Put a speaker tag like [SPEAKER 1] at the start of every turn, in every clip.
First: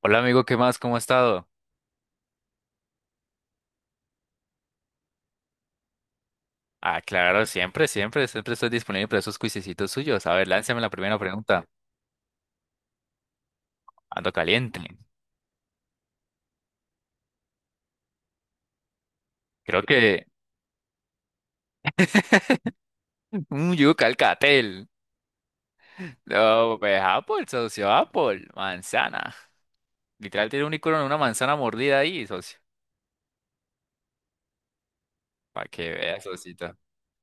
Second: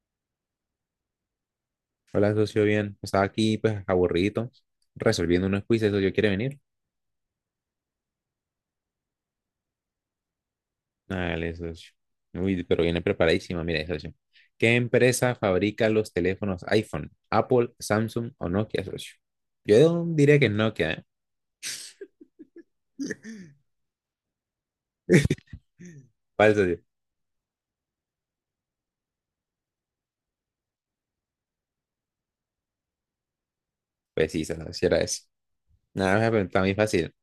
[SPEAKER 1] Hola amigo, ¿qué más? ¿Cómo ha estado?
[SPEAKER 2] Hola, socio, bien. Estaba aquí, pues, aburrido, resolviendo unos quizzes, socio. ¿Quiere venir?
[SPEAKER 1] Ah, claro, siempre, siempre, siempre estoy disponible para esos cuisecitos suyos. A ver, lánzame la primera
[SPEAKER 2] Dale,
[SPEAKER 1] pregunta.
[SPEAKER 2] socio. Uy, pero viene preparadísima, mire, socio.
[SPEAKER 1] Ando
[SPEAKER 2] ¿Qué
[SPEAKER 1] caliente.
[SPEAKER 2] empresa fabrica los teléfonos iPhone? ¿Apple, Samsung o Nokia, socio?
[SPEAKER 1] Creo
[SPEAKER 2] Yo
[SPEAKER 1] que...
[SPEAKER 2] diría que es Nokia, ¿eh?
[SPEAKER 1] Un yuca al catel.
[SPEAKER 2] ¿Cuál,
[SPEAKER 1] No,
[SPEAKER 2] socio?
[SPEAKER 1] pues Apple, socio, Apple. Manzana. Literal tiene un icono de una manzana mordida ahí, socio.
[SPEAKER 2] Pues sí, socio, si era eso.
[SPEAKER 1] Para que
[SPEAKER 2] Nada,
[SPEAKER 1] vea,
[SPEAKER 2] me preguntaba muy
[SPEAKER 1] socito.
[SPEAKER 2] fácil.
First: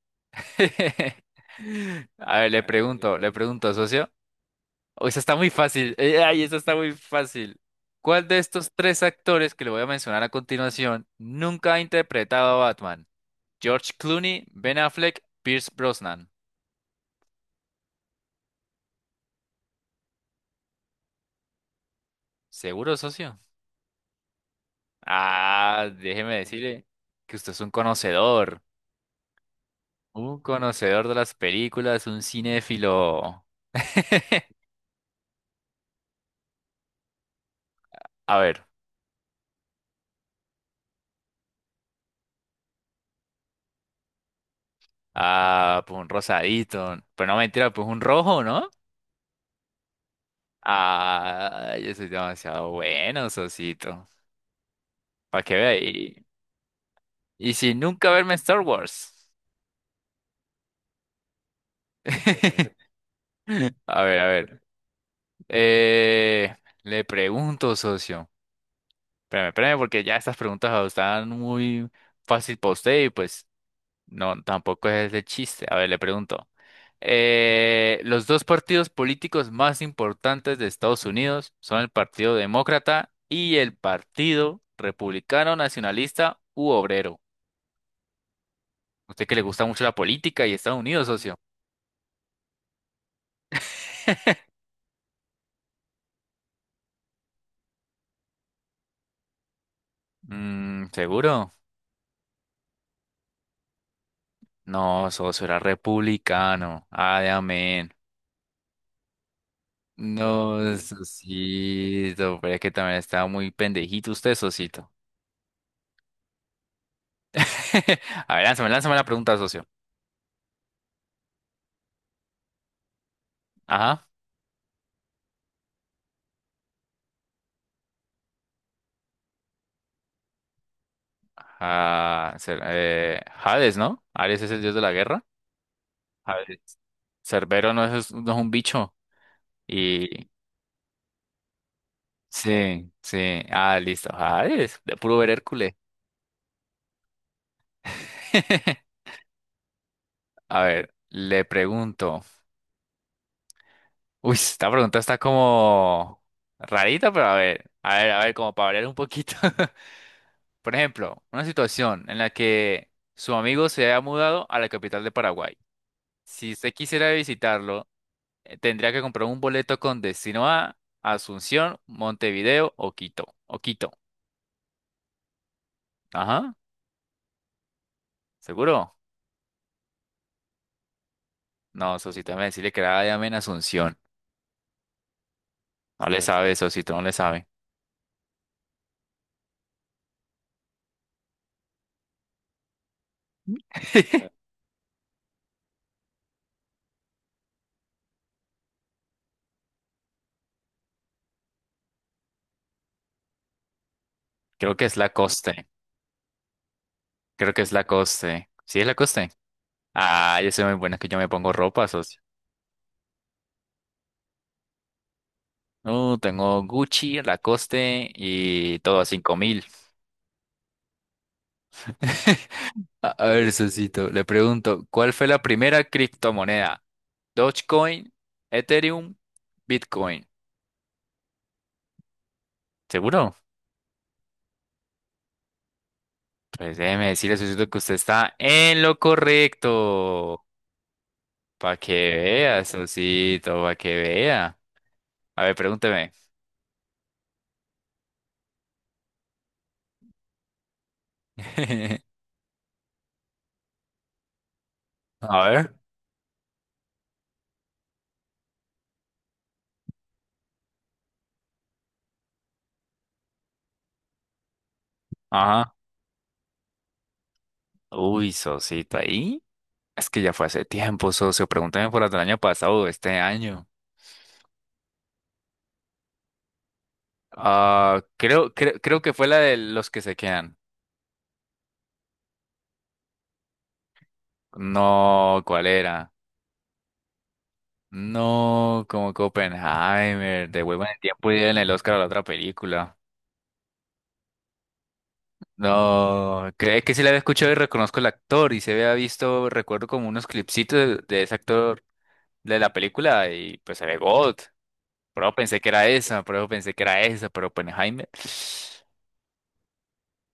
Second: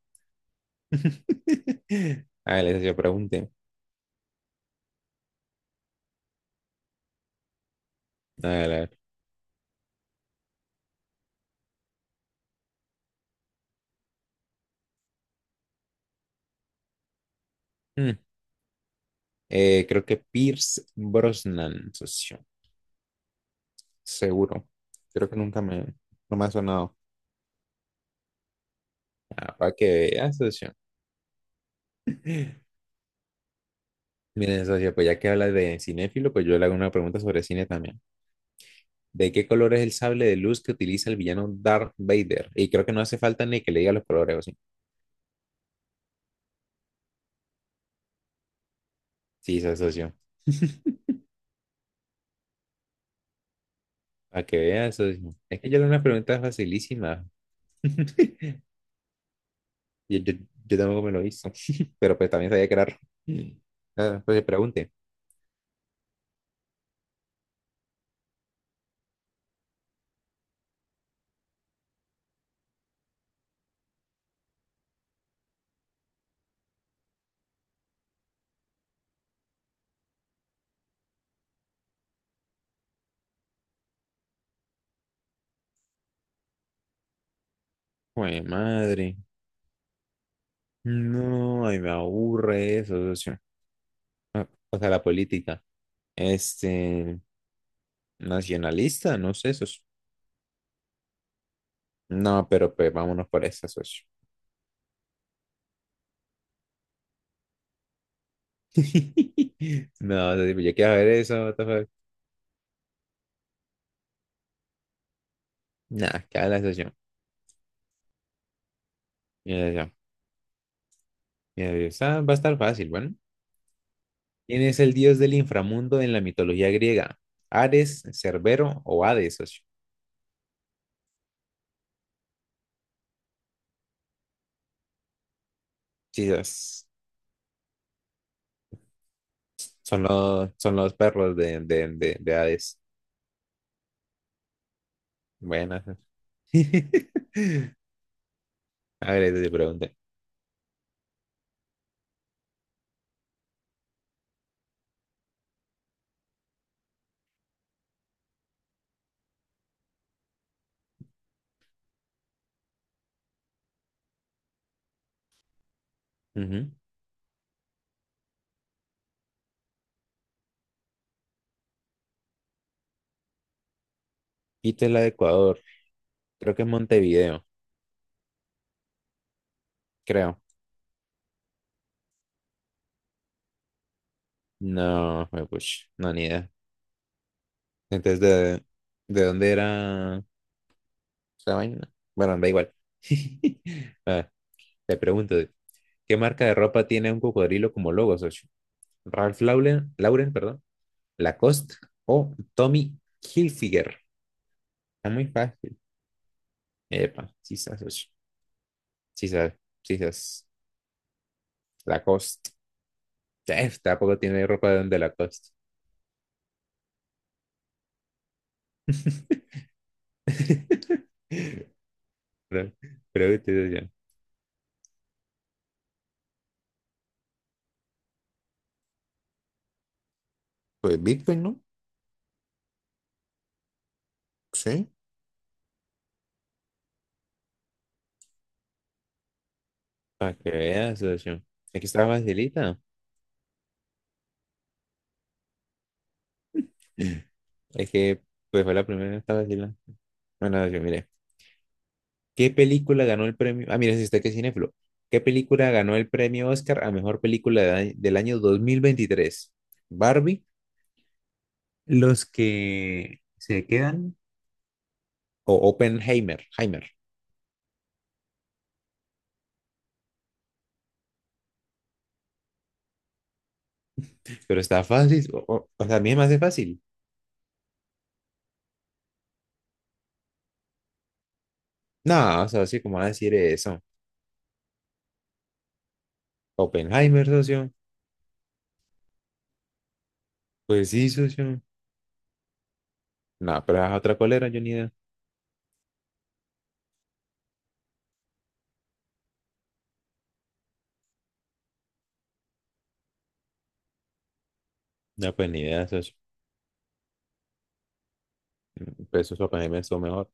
[SPEAKER 1] A ver,
[SPEAKER 2] Dale, socio,
[SPEAKER 1] le
[SPEAKER 2] pregunte.
[SPEAKER 1] pregunto, socio. O esa está muy fácil. Ay, esa está muy fácil. ¿Cuál de
[SPEAKER 2] Dale, a
[SPEAKER 1] estos
[SPEAKER 2] ver.
[SPEAKER 1] tres actores que le voy a mencionar a continuación nunca ha interpretado a Batman? George Clooney, Ben Affleck, Pierce Brosnan.
[SPEAKER 2] Mm. Creo que Pierce Brosnan, socio.
[SPEAKER 1] ¿Seguro, socio?
[SPEAKER 2] Seguro. Creo que nunca
[SPEAKER 1] Ah,
[SPEAKER 2] me,
[SPEAKER 1] déjeme
[SPEAKER 2] No me ha
[SPEAKER 1] decirle
[SPEAKER 2] sonado.
[SPEAKER 1] que usted es un conocedor.
[SPEAKER 2] Ah, para que veas,
[SPEAKER 1] Un
[SPEAKER 2] socio.
[SPEAKER 1] conocedor de las películas, un cinéfilo.
[SPEAKER 2] Miren, socio, pues ya que hablas de cinéfilo, pues yo le hago una pregunta sobre cine también.
[SPEAKER 1] A ver.
[SPEAKER 2] ¿De qué color es el sable de luz que utiliza el villano Darth Vader? Y creo que no hace falta ni que le diga los colores, ¿o sí?
[SPEAKER 1] Ah, pues un rosadito. Pero no mentira, pues un rojo, ¿no?
[SPEAKER 2] Sí, socio.
[SPEAKER 1] Ah, yo soy demasiado bueno, socito.
[SPEAKER 2] Para que veas, socio.
[SPEAKER 1] Para que
[SPEAKER 2] Es que yo le hago una
[SPEAKER 1] vea.
[SPEAKER 2] pregunta facilísima.
[SPEAKER 1] Y sin nunca verme en Star Wars.
[SPEAKER 2] Yo, yo, yo tampoco me lo hizo, pero pues también sabía que era rojo.
[SPEAKER 1] A ver,
[SPEAKER 2] Ah,
[SPEAKER 1] a
[SPEAKER 2] pues
[SPEAKER 1] ver.
[SPEAKER 2] pregunte.
[SPEAKER 1] Eh, le pregunto, socio. Espérame, espérame, porque ya estas preguntas están muy fácil para usted y pues no, tampoco es de chiste. A ver, le pregunto. Los dos partidos políticos más importantes de Estados Unidos son el Partido Demócrata y el Partido Republicano Nacionalista u Obrero.
[SPEAKER 2] Jue madre.
[SPEAKER 1] Usted que le gusta mucho la política y Estados Unidos, socio.
[SPEAKER 2] No, ay, me aburre eso, socio. Ah, o sea, la política. Este, nacionalista, no sé, eso.
[SPEAKER 1] Mm, ¿seguro?
[SPEAKER 2] No, pero pues vámonos por esa, socio.
[SPEAKER 1] No, socio, era republicano. Ay, amén.
[SPEAKER 2] No, yo
[SPEAKER 1] No,
[SPEAKER 2] quiero ver eso, what the fuck.
[SPEAKER 1] socito, pero es que también estaba muy pendejito usted, socito.
[SPEAKER 2] Nah, que la socio.
[SPEAKER 1] A ver, lánzame, lánzame la pregunta, socio.
[SPEAKER 2] Mira yo, mira yo. Esa va a estar fácil, bueno.
[SPEAKER 1] Ajá.
[SPEAKER 2] ¿Quién es el dios del inframundo en la mitología griega? ¿Ares, Cerbero o Hades, socio?
[SPEAKER 1] Ah, Hades, ¿no? Ares es el dios de la guerra. Hades.
[SPEAKER 2] Jesus.
[SPEAKER 1] Cerbero no es, no es un bicho.
[SPEAKER 2] Son
[SPEAKER 1] Y.
[SPEAKER 2] los, son los perros de Hades.
[SPEAKER 1] Sí, sí. Ah, listo. Hades, de puro ver Hércules.
[SPEAKER 2] Buenas. A ver, te pregunté.
[SPEAKER 1] A ver, le pregunto. Uy, esta pregunta está como rarita, pero a ver, a ver, a ver, como para variar un poquito. Por ejemplo, una situación en la que su amigo se haya mudado a la capital de Paraguay. Si
[SPEAKER 2] Ujú.
[SPEAKER 1] usted quisiera visitarlo, tendría que comprar un boleto con destino a Asunción, Montevideo o Quito. O Quito.
[SPEAKER 2] Quito la de Ecuador.
[SPEAKER 1] Ajá,
[SPEAKER 2] Creo que es Montevideo.
[SPEAKER 1] ¿seguro?
[SPEAKER 2] Creo.
[SPEAKER 1] No, Sosito, déjame decirle que era llame en Asunción.
[SPEAKER 2] No, me push.
[SPEAKER 1] No
[SPEAKER 2] No,
[SPEAKER 1] le
[SPEAKER 2] ni idea.
[SPEAKER 1] sabe, Sosito, no le sabe.
[SPEAKER 2] Entonces, ¿de dónde era esa vaina? Bueno, da igual. Ah, te pregunto, ¿qué marca de ropa tiene un cocodrilo como logo, socio? Ralph Lauren, Lauren, perdón, Lacoste o Tommy Hilfiger.
[SPEAKER 1] Creo que es
[SPEAKER 2] Está
[SPEAKER 1] la
[SPEAKER 2] muy
[SPEAKER 1] coste.
[SPEAKER 2] fácil. Epa,
[SPEAKER 1] Creo
[SPEAKER 2] sí
[SPEAKER 1] que es
[SPEAKER 2] sabes,
[SPEAKER 1] la
[SPEAKER 2] socio.
[SPEAKER 1] coste. ¿Sí es la
[SPEAKER 2] Sí
[SPEAKER 1] coste?
[SPEAKER 2] sabes, sí
[SPEAKER 1] Ah,
[SPEAKER 2] sabes.
[SPEAKER 1] yo soy muy buena, es que yo me pongo ropa, socio.
[SPEAKER 2] Lacoste. Tampoco tiene ropa de Lacoste.
[SPEAKER 1] No, tengo Gucci, Lacoste y todo a 5.000.
[SPEAKER 2] Pero,
[SPEAKER 1] A ver,
[SPEAKER 2] pregúntese, socio.
[SPEAKER 1] socito, le pregunto, ¿cuál fue la primera criptomoneda? Dogecoin, Ethereum, Bitcoin.
[SPEAKER 2] Pues Bitcoin, ¿no?
[SPEAKER 1] ¿Seguro?
[SPEAKER 2] Sí.
[SPEAKER 1] Pues déjeme decirle, socito, que usted está en lo
[SPEAKER 2] Para
[SPEAKER 1] correcto.
[SPEAKER 2] que veas, socio.
[SPEAKER 1] Para
[SPEAKER 2] Aquí
[SPEAKER 1] que
[SPEAKER 2] está
[SPEAKER 1] vea,
[SPEAKER 2] facilita.
[SPEAKER 1] socito, para que vea. A ver, pregúnteme.
[SPEAKER 2] Es que, pues fue la primera que estaba vacilando. Bueno, yo mire. ¿Qué película ganó el premio? Ah, mira, si usted que es cinéfilo. ¿Qué
[SPEAKER 1] A
[SPEAKER 2] película
[SPEAKER 1] ver.
[SPEAKER 2] ganó el premio Oscar a mejor película del año 2023? Barbie, Los que se quedan o
[SPEAKER 1] Ajá.
[SPEAKER 2] Oppenheimer, Heimer.
[SPEAKER 1] Uy, socito, ahí. Es que ya fue hace tiempo, socio. Pregúntame por la del año pasado o este año.
[SPEAKER 2] Pero está fácil, o sea, a mí me hace fácil.
[SPEAKER 1] Ah, creo, creo, creo que fue la de los que se quedan.
[SPEAKER 2] No, o socio, ¿cómo va a decir eso?
[SPEAKER 1] No, ¿cuál era?
[SPEAKER 2] Oppenheimer, socio.
[SPEAKER 1] No, como Oppenheimer, Devuelvan
[SPEAKER 2] Pues
[SPEAKER 1] el
[SPEAKER 2] sí,
[SPEAKER 1] tiempo y en
[SPEAKER 2] socio.
[SPEAKER 1] el Oscar a la otra película.
[SPEAKER 2] No, pero es otra colera, yo ni idea.
[SPEAKER 1] No, creo que sí la había escuchado y reconozco el actor y se había visto, recuerdo como unos clipsitos de ese actor de la película y pues se ve God. Pero
[SPEAKER 2] No, pues
[SPEAKER 1] pensé
[SPEAKER 2] ni
[SPEAKER 1] que era
[SPEAKER 2] idea, socio.
[SPEAKER 1] esa, pero pensé que era esa, pero Oppenheimer.
[SPEAKER 2] Pues socio, Oppenheimer estuvo mejor.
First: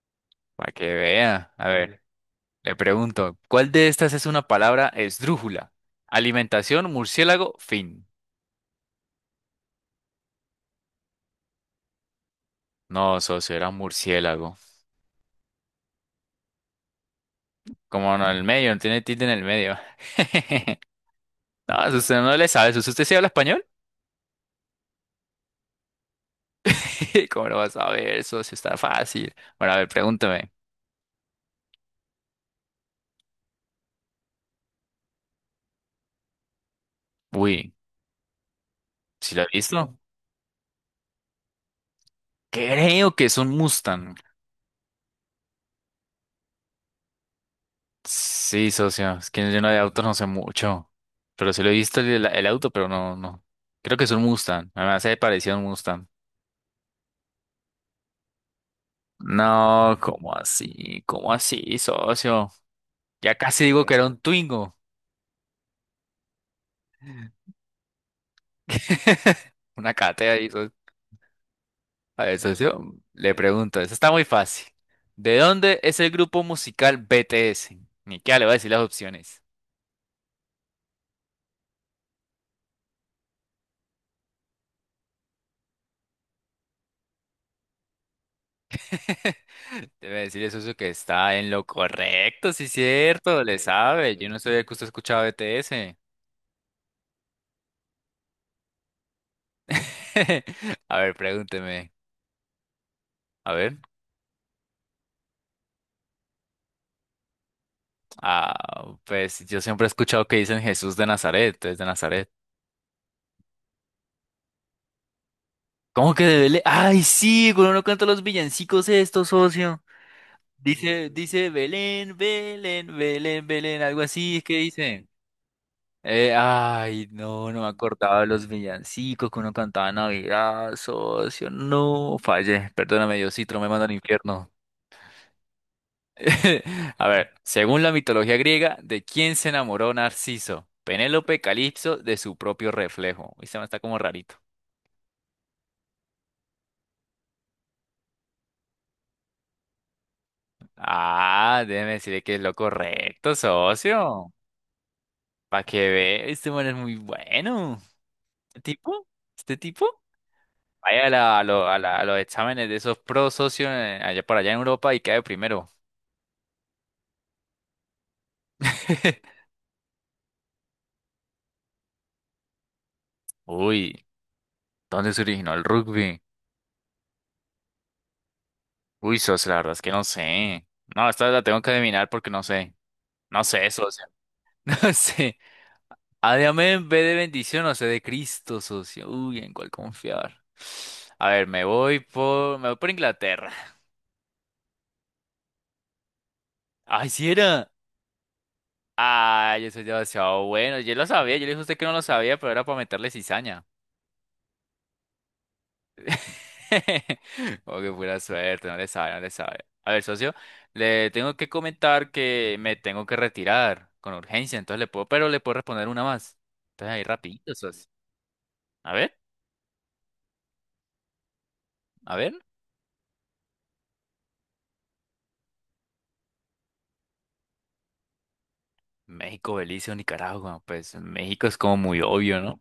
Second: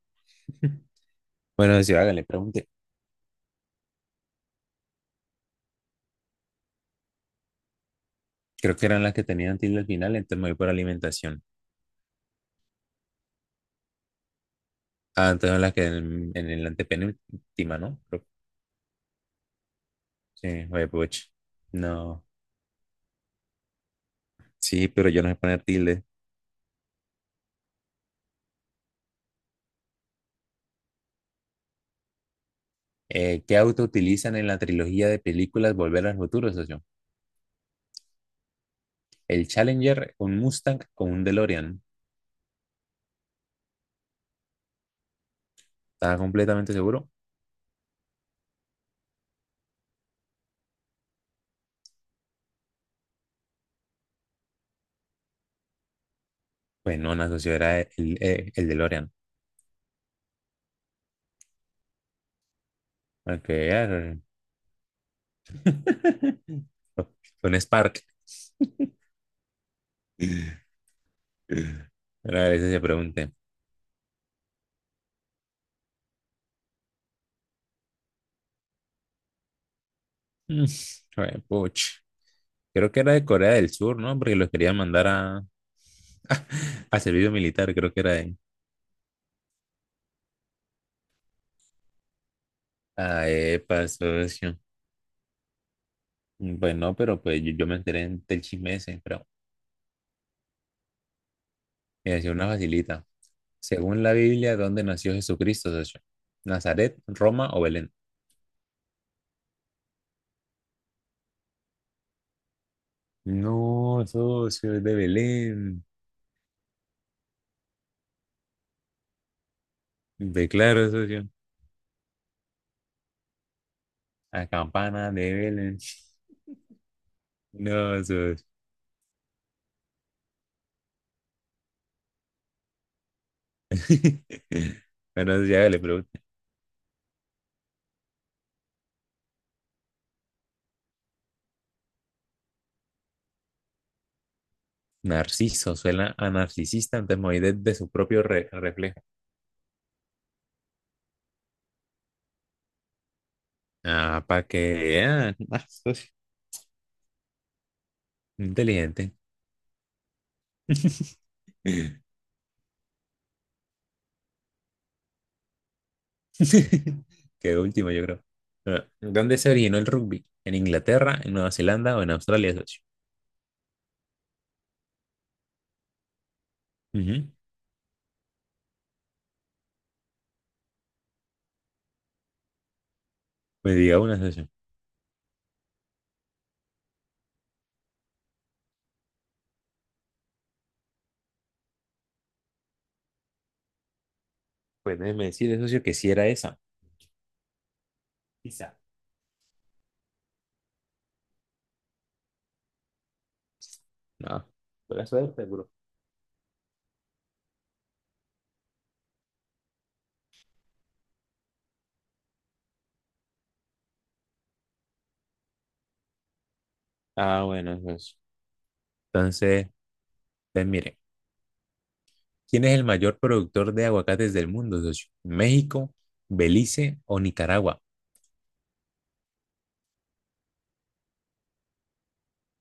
[SPEAKER 1] Para que vea. A
[SPEAKER 2] Bueno, socio,
[SPEAKER 1] ver.
[SPEAKER 2] hágale, pregunte.
[SPEAKER 1] Le pregunto, ¿cuál de estas es una palabra esdrújula? Alimentación, murciélago, fin.
[SPEAKER 2] Creo que eran las que tenían tilde al final, entonces me voy por alimentación.
[SPEAKER 1] No, socio, era un murciélago.
[SPEAKER 2] Ah, entonces las que en el antepenúltima, ¿no?
[SPEAKER 1] Como
[SPEAKER 2] Creo...
[SPEAKER 1] no, en el medio, no tiene tilde en el medio.
[SPEAKER 2] Sí, oye, puch.
[SPEAKER 1] No, eso usted
[SPEAKER 2] No.
[SPEAKER 1] no le sabe, socio. ¿Usted sí habla español?
[SPEAKER 2] Sí, pero yo no sé poner tilde.
[SPEAKER 1] ¿Cómo lo vas a ver, socio? Está fácil. Bueno, a ver, pregúntame.
[SPEAKER 2] ¿Qué auto utilizan en la trilogía de películas Volver al Futuro, socio?
[SPEAKER 1] Uy, ¿sí lo he
[SPEAKER 2] ¿El
[SPEAKER 1] visto?
[SPEAKER 2] Challenger, un Mustang o un DeLorean?
[SPEAKER 1] Creo que es un Mustang.
[SPEAKER 2] ¿Estaba completamente seguro?
[SPEAKER 1] Sí, socio, es que yo no de autos no sé mucho. Pero sí lo he visto el auto, pero no, no. Creo que es un Mustang. Me hace parecido a un Mustang.
[SPEAKER 2] Pues no, no, socio, era el DeLorean.
[SPEAKER 1] No, ¿cómo así? ¿Cómo así, socio? Ya casi
[SPEAKER 2] Okay.
[SPEAKER 1] digo que era un Twingo.
[SPEAKER 2] Un Spark.
[SPEAKER 1] Una cátedra ahí, socio. A ver,
[SPEAKER 2] Ahora a veces se
[SPEAKER 1] socio,
[SPEAKER 2] pregunte.
[SPEAKER 1] le pregunto, eso está muy fácil. ¿De dónde es el grupo musical BTS? Ni qué le voy a decir las opciones.
[SPEAKER 2] Mm, Joder, puch. Creo que era de Corea del Sur, ¿no? Porque los querían mandar a, a servicio militar, creo que era de...
[SPEAKER 1] Debe decirle, socio, que está en lo correcto, sí,
[SPEAKER 2] Ah,
[SPEAKER 1] cierto, le
[SPEAKER 2] epa,
[SPEAKER 1] sabe. Yo no
[SPEAKER 2] socio.
[SPEAKER 1] sabía que usted escuchaba BTS.
[SPEAKER 2] Pues no, pero pues yo, yo me enteré del chisme ese, pero
[SPEAKER 1] A ver, pregúnteme.
[SPEAKER 2] me decía una facilita.
[SPEAKER 1] A ver.
[SPEAKER 2] Según la Biblia, ¿dónde nació Jesucristo, socio? ¿Nazaret, Roma o Belén?
[SPEAKER 1] Ah, pues yo siempre he escuchado que dicen Jesús de Nazaret, es de Nazaret.
[SPEAKER 2] No, socio, es de Belén.
[SPEAKER 1] ¿Cómo que de Belén? Ay, sí, cuando uno canta los villancicos estos, socio.
[SPEAKER 2] De claro,
[SPEAKER 1] Dice,
[SPEAKER 2] socio.
[SPEAKER 1] dice Belén, Belén, Belén, Belén, algo así es
[SPEAKER 2] La
[SPEAKER 1] que dice.
[SPEAKER 2] campana de Belén.
[SPEAKER 1] Ay, no, no me
[SPEAKER 2] No,
[SPEAKER 1] acordaba de
[SPEAKER 2] socio.
[SPEAKER 1] los villancicos que uno cantaba en Navidad, socio. No, fallé. Perdóname, Diosito, no me manda al infierno.
[SPEAKER 2] Bueno, ya le pregunto.
[SPEAKER 1] A ver, según la mitología griega, ¿de quién se enamoró Narciso? Penélope Calipso de su propio reflejo. Uy, se me está como rarito.
[SPEAKER 2] Narciso, suena a narcisista, entonces me voy de su propio reflejo.
[SPEAKER 1] Ah, déjeme decirle que es lo correcto,
[SPEAKER 2] Ah,
[SPEAKER 1] socio.
[SPEAKER 2] para que vean.
[SPEAKER 1] Para
[SPEAKER 2] Ah,
[SPEAKER 1] que
[SPEAKER 2] soy
[SPEAKER 1] ve, este man es muy bueno. ¿Este tipo?
[SPEAKER 2] inteligente.
[SPEAKER 1] ¿Este tipo? Vaya a, a los exámenes de esos pro socios allá por allá en Europa y cae primero.
[SPEAKER 2] Qué último, yo creo. Ah, ¿dónde se originó el rugby? ¿En Inglaterra, en Nueva Zelanda o en Australia, socio?
[SPEAKER 1] Uy, ¿dónde se originó el rugby?
[SPEAKER 2] Ujú.
[SPEAKER 1] Uy, socio, la verdad es que no sé. No, esta la tengo que adivinar porque no sé. No sé,
[SPEAKER 2] Pues diga
[SPEAKER 1] socio.
[SPEAKER 2] una, socio.
[SPEAKER 1] No sé. A de amén en de bendición, o sea de Cristo, socio. Uy, ¿en cuál confiar? A ver, me voy por Inglaterra.
[SPEAKER 2] Pues déjeme decirle, socio, que sí era esa.
[SPEAKER 1] Ay, si era.
[SPEAKER 2] Quizá.
[SPEAKER 1] Ay, yo soy demasiado bueno. Yo lo sabía, yo le dije a usted que no lo sabía, pero era para meterle cizaña.
[SPEAKER 2] No, por eso es seguro.
[SPEAKER 1] Oh, qué pura suerte, no le sabe, no le sabe. A ver, socio, le tengo que comentar que me tengo que retirar con urgencia, entonces le puedo, pero le puedo responder una más. Entonces ahí
[SPEAKER 2] Ah,
[SPEAKER 1] rapidito,
[SPEAKER 2] bueno,
[SPEAKER 1] socio.
[SPEAKER 2] socio.
[SPEAKER 1] A ver,
[SPEAKER 2] Entonces, pues mire,
[SPEAKER 1] a ver.
[SPEAKER 2] ¿quién es el mayor productor de aguacates del mundo, socio? ¿México, Belice o Nicaragua?
[SPEAKER 1] México, Belice o Nicaragua. Pues México es como muy obvio, ¿no?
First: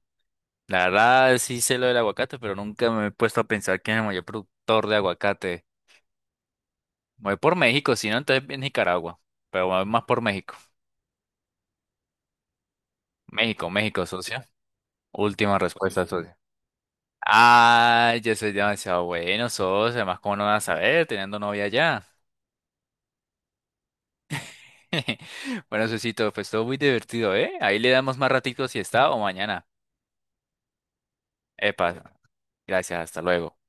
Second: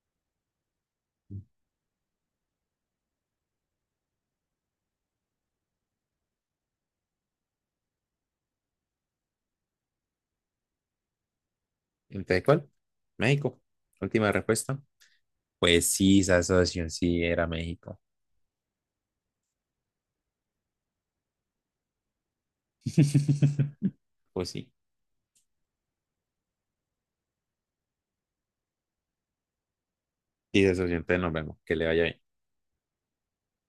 [SPEAKER 1] La verdad sí sé lo del aguacate, pero nunca me he puesto a pensar quién es el mayor productor de aguacate. Voy por México, si no, entonces Nicaragua. Pero voy más por México.
[SPEAKER 2] Entonces, ¿cuál? México.
[SPEAKER 1] México, México,
[SPEAKER 2] Última
[SPEAKER 1] socio.
[SPEAKER 2] respuesta.
[SPEAKER 1] Última
[SPEAKER 2] Pues
[SPEAKER 1] respuesta,
[SPEAKER 2] sí,
[SPEAKER 1] socio.
[SPEAKER 2] esa asociación sí era México.
[SPEAKER 1] Ay, yo soy demasiado bueno, socio. Además, cómo no vas a saber teniendo novia ya.
[SPEAKER 2] Pues sí.
[SPEAKER 1] Bueno, socito, pues todo muy divertido, ¿eh? Ahí le damos más ratitos si está o mañana.
[SPEAKER 2] Y esa asociación, entonces nos vemos. Que le vaya
[SPEAKER 1] Epa,
[SPEAKER 2] bien.
[SPEAKER 1] gracias, hasta luego.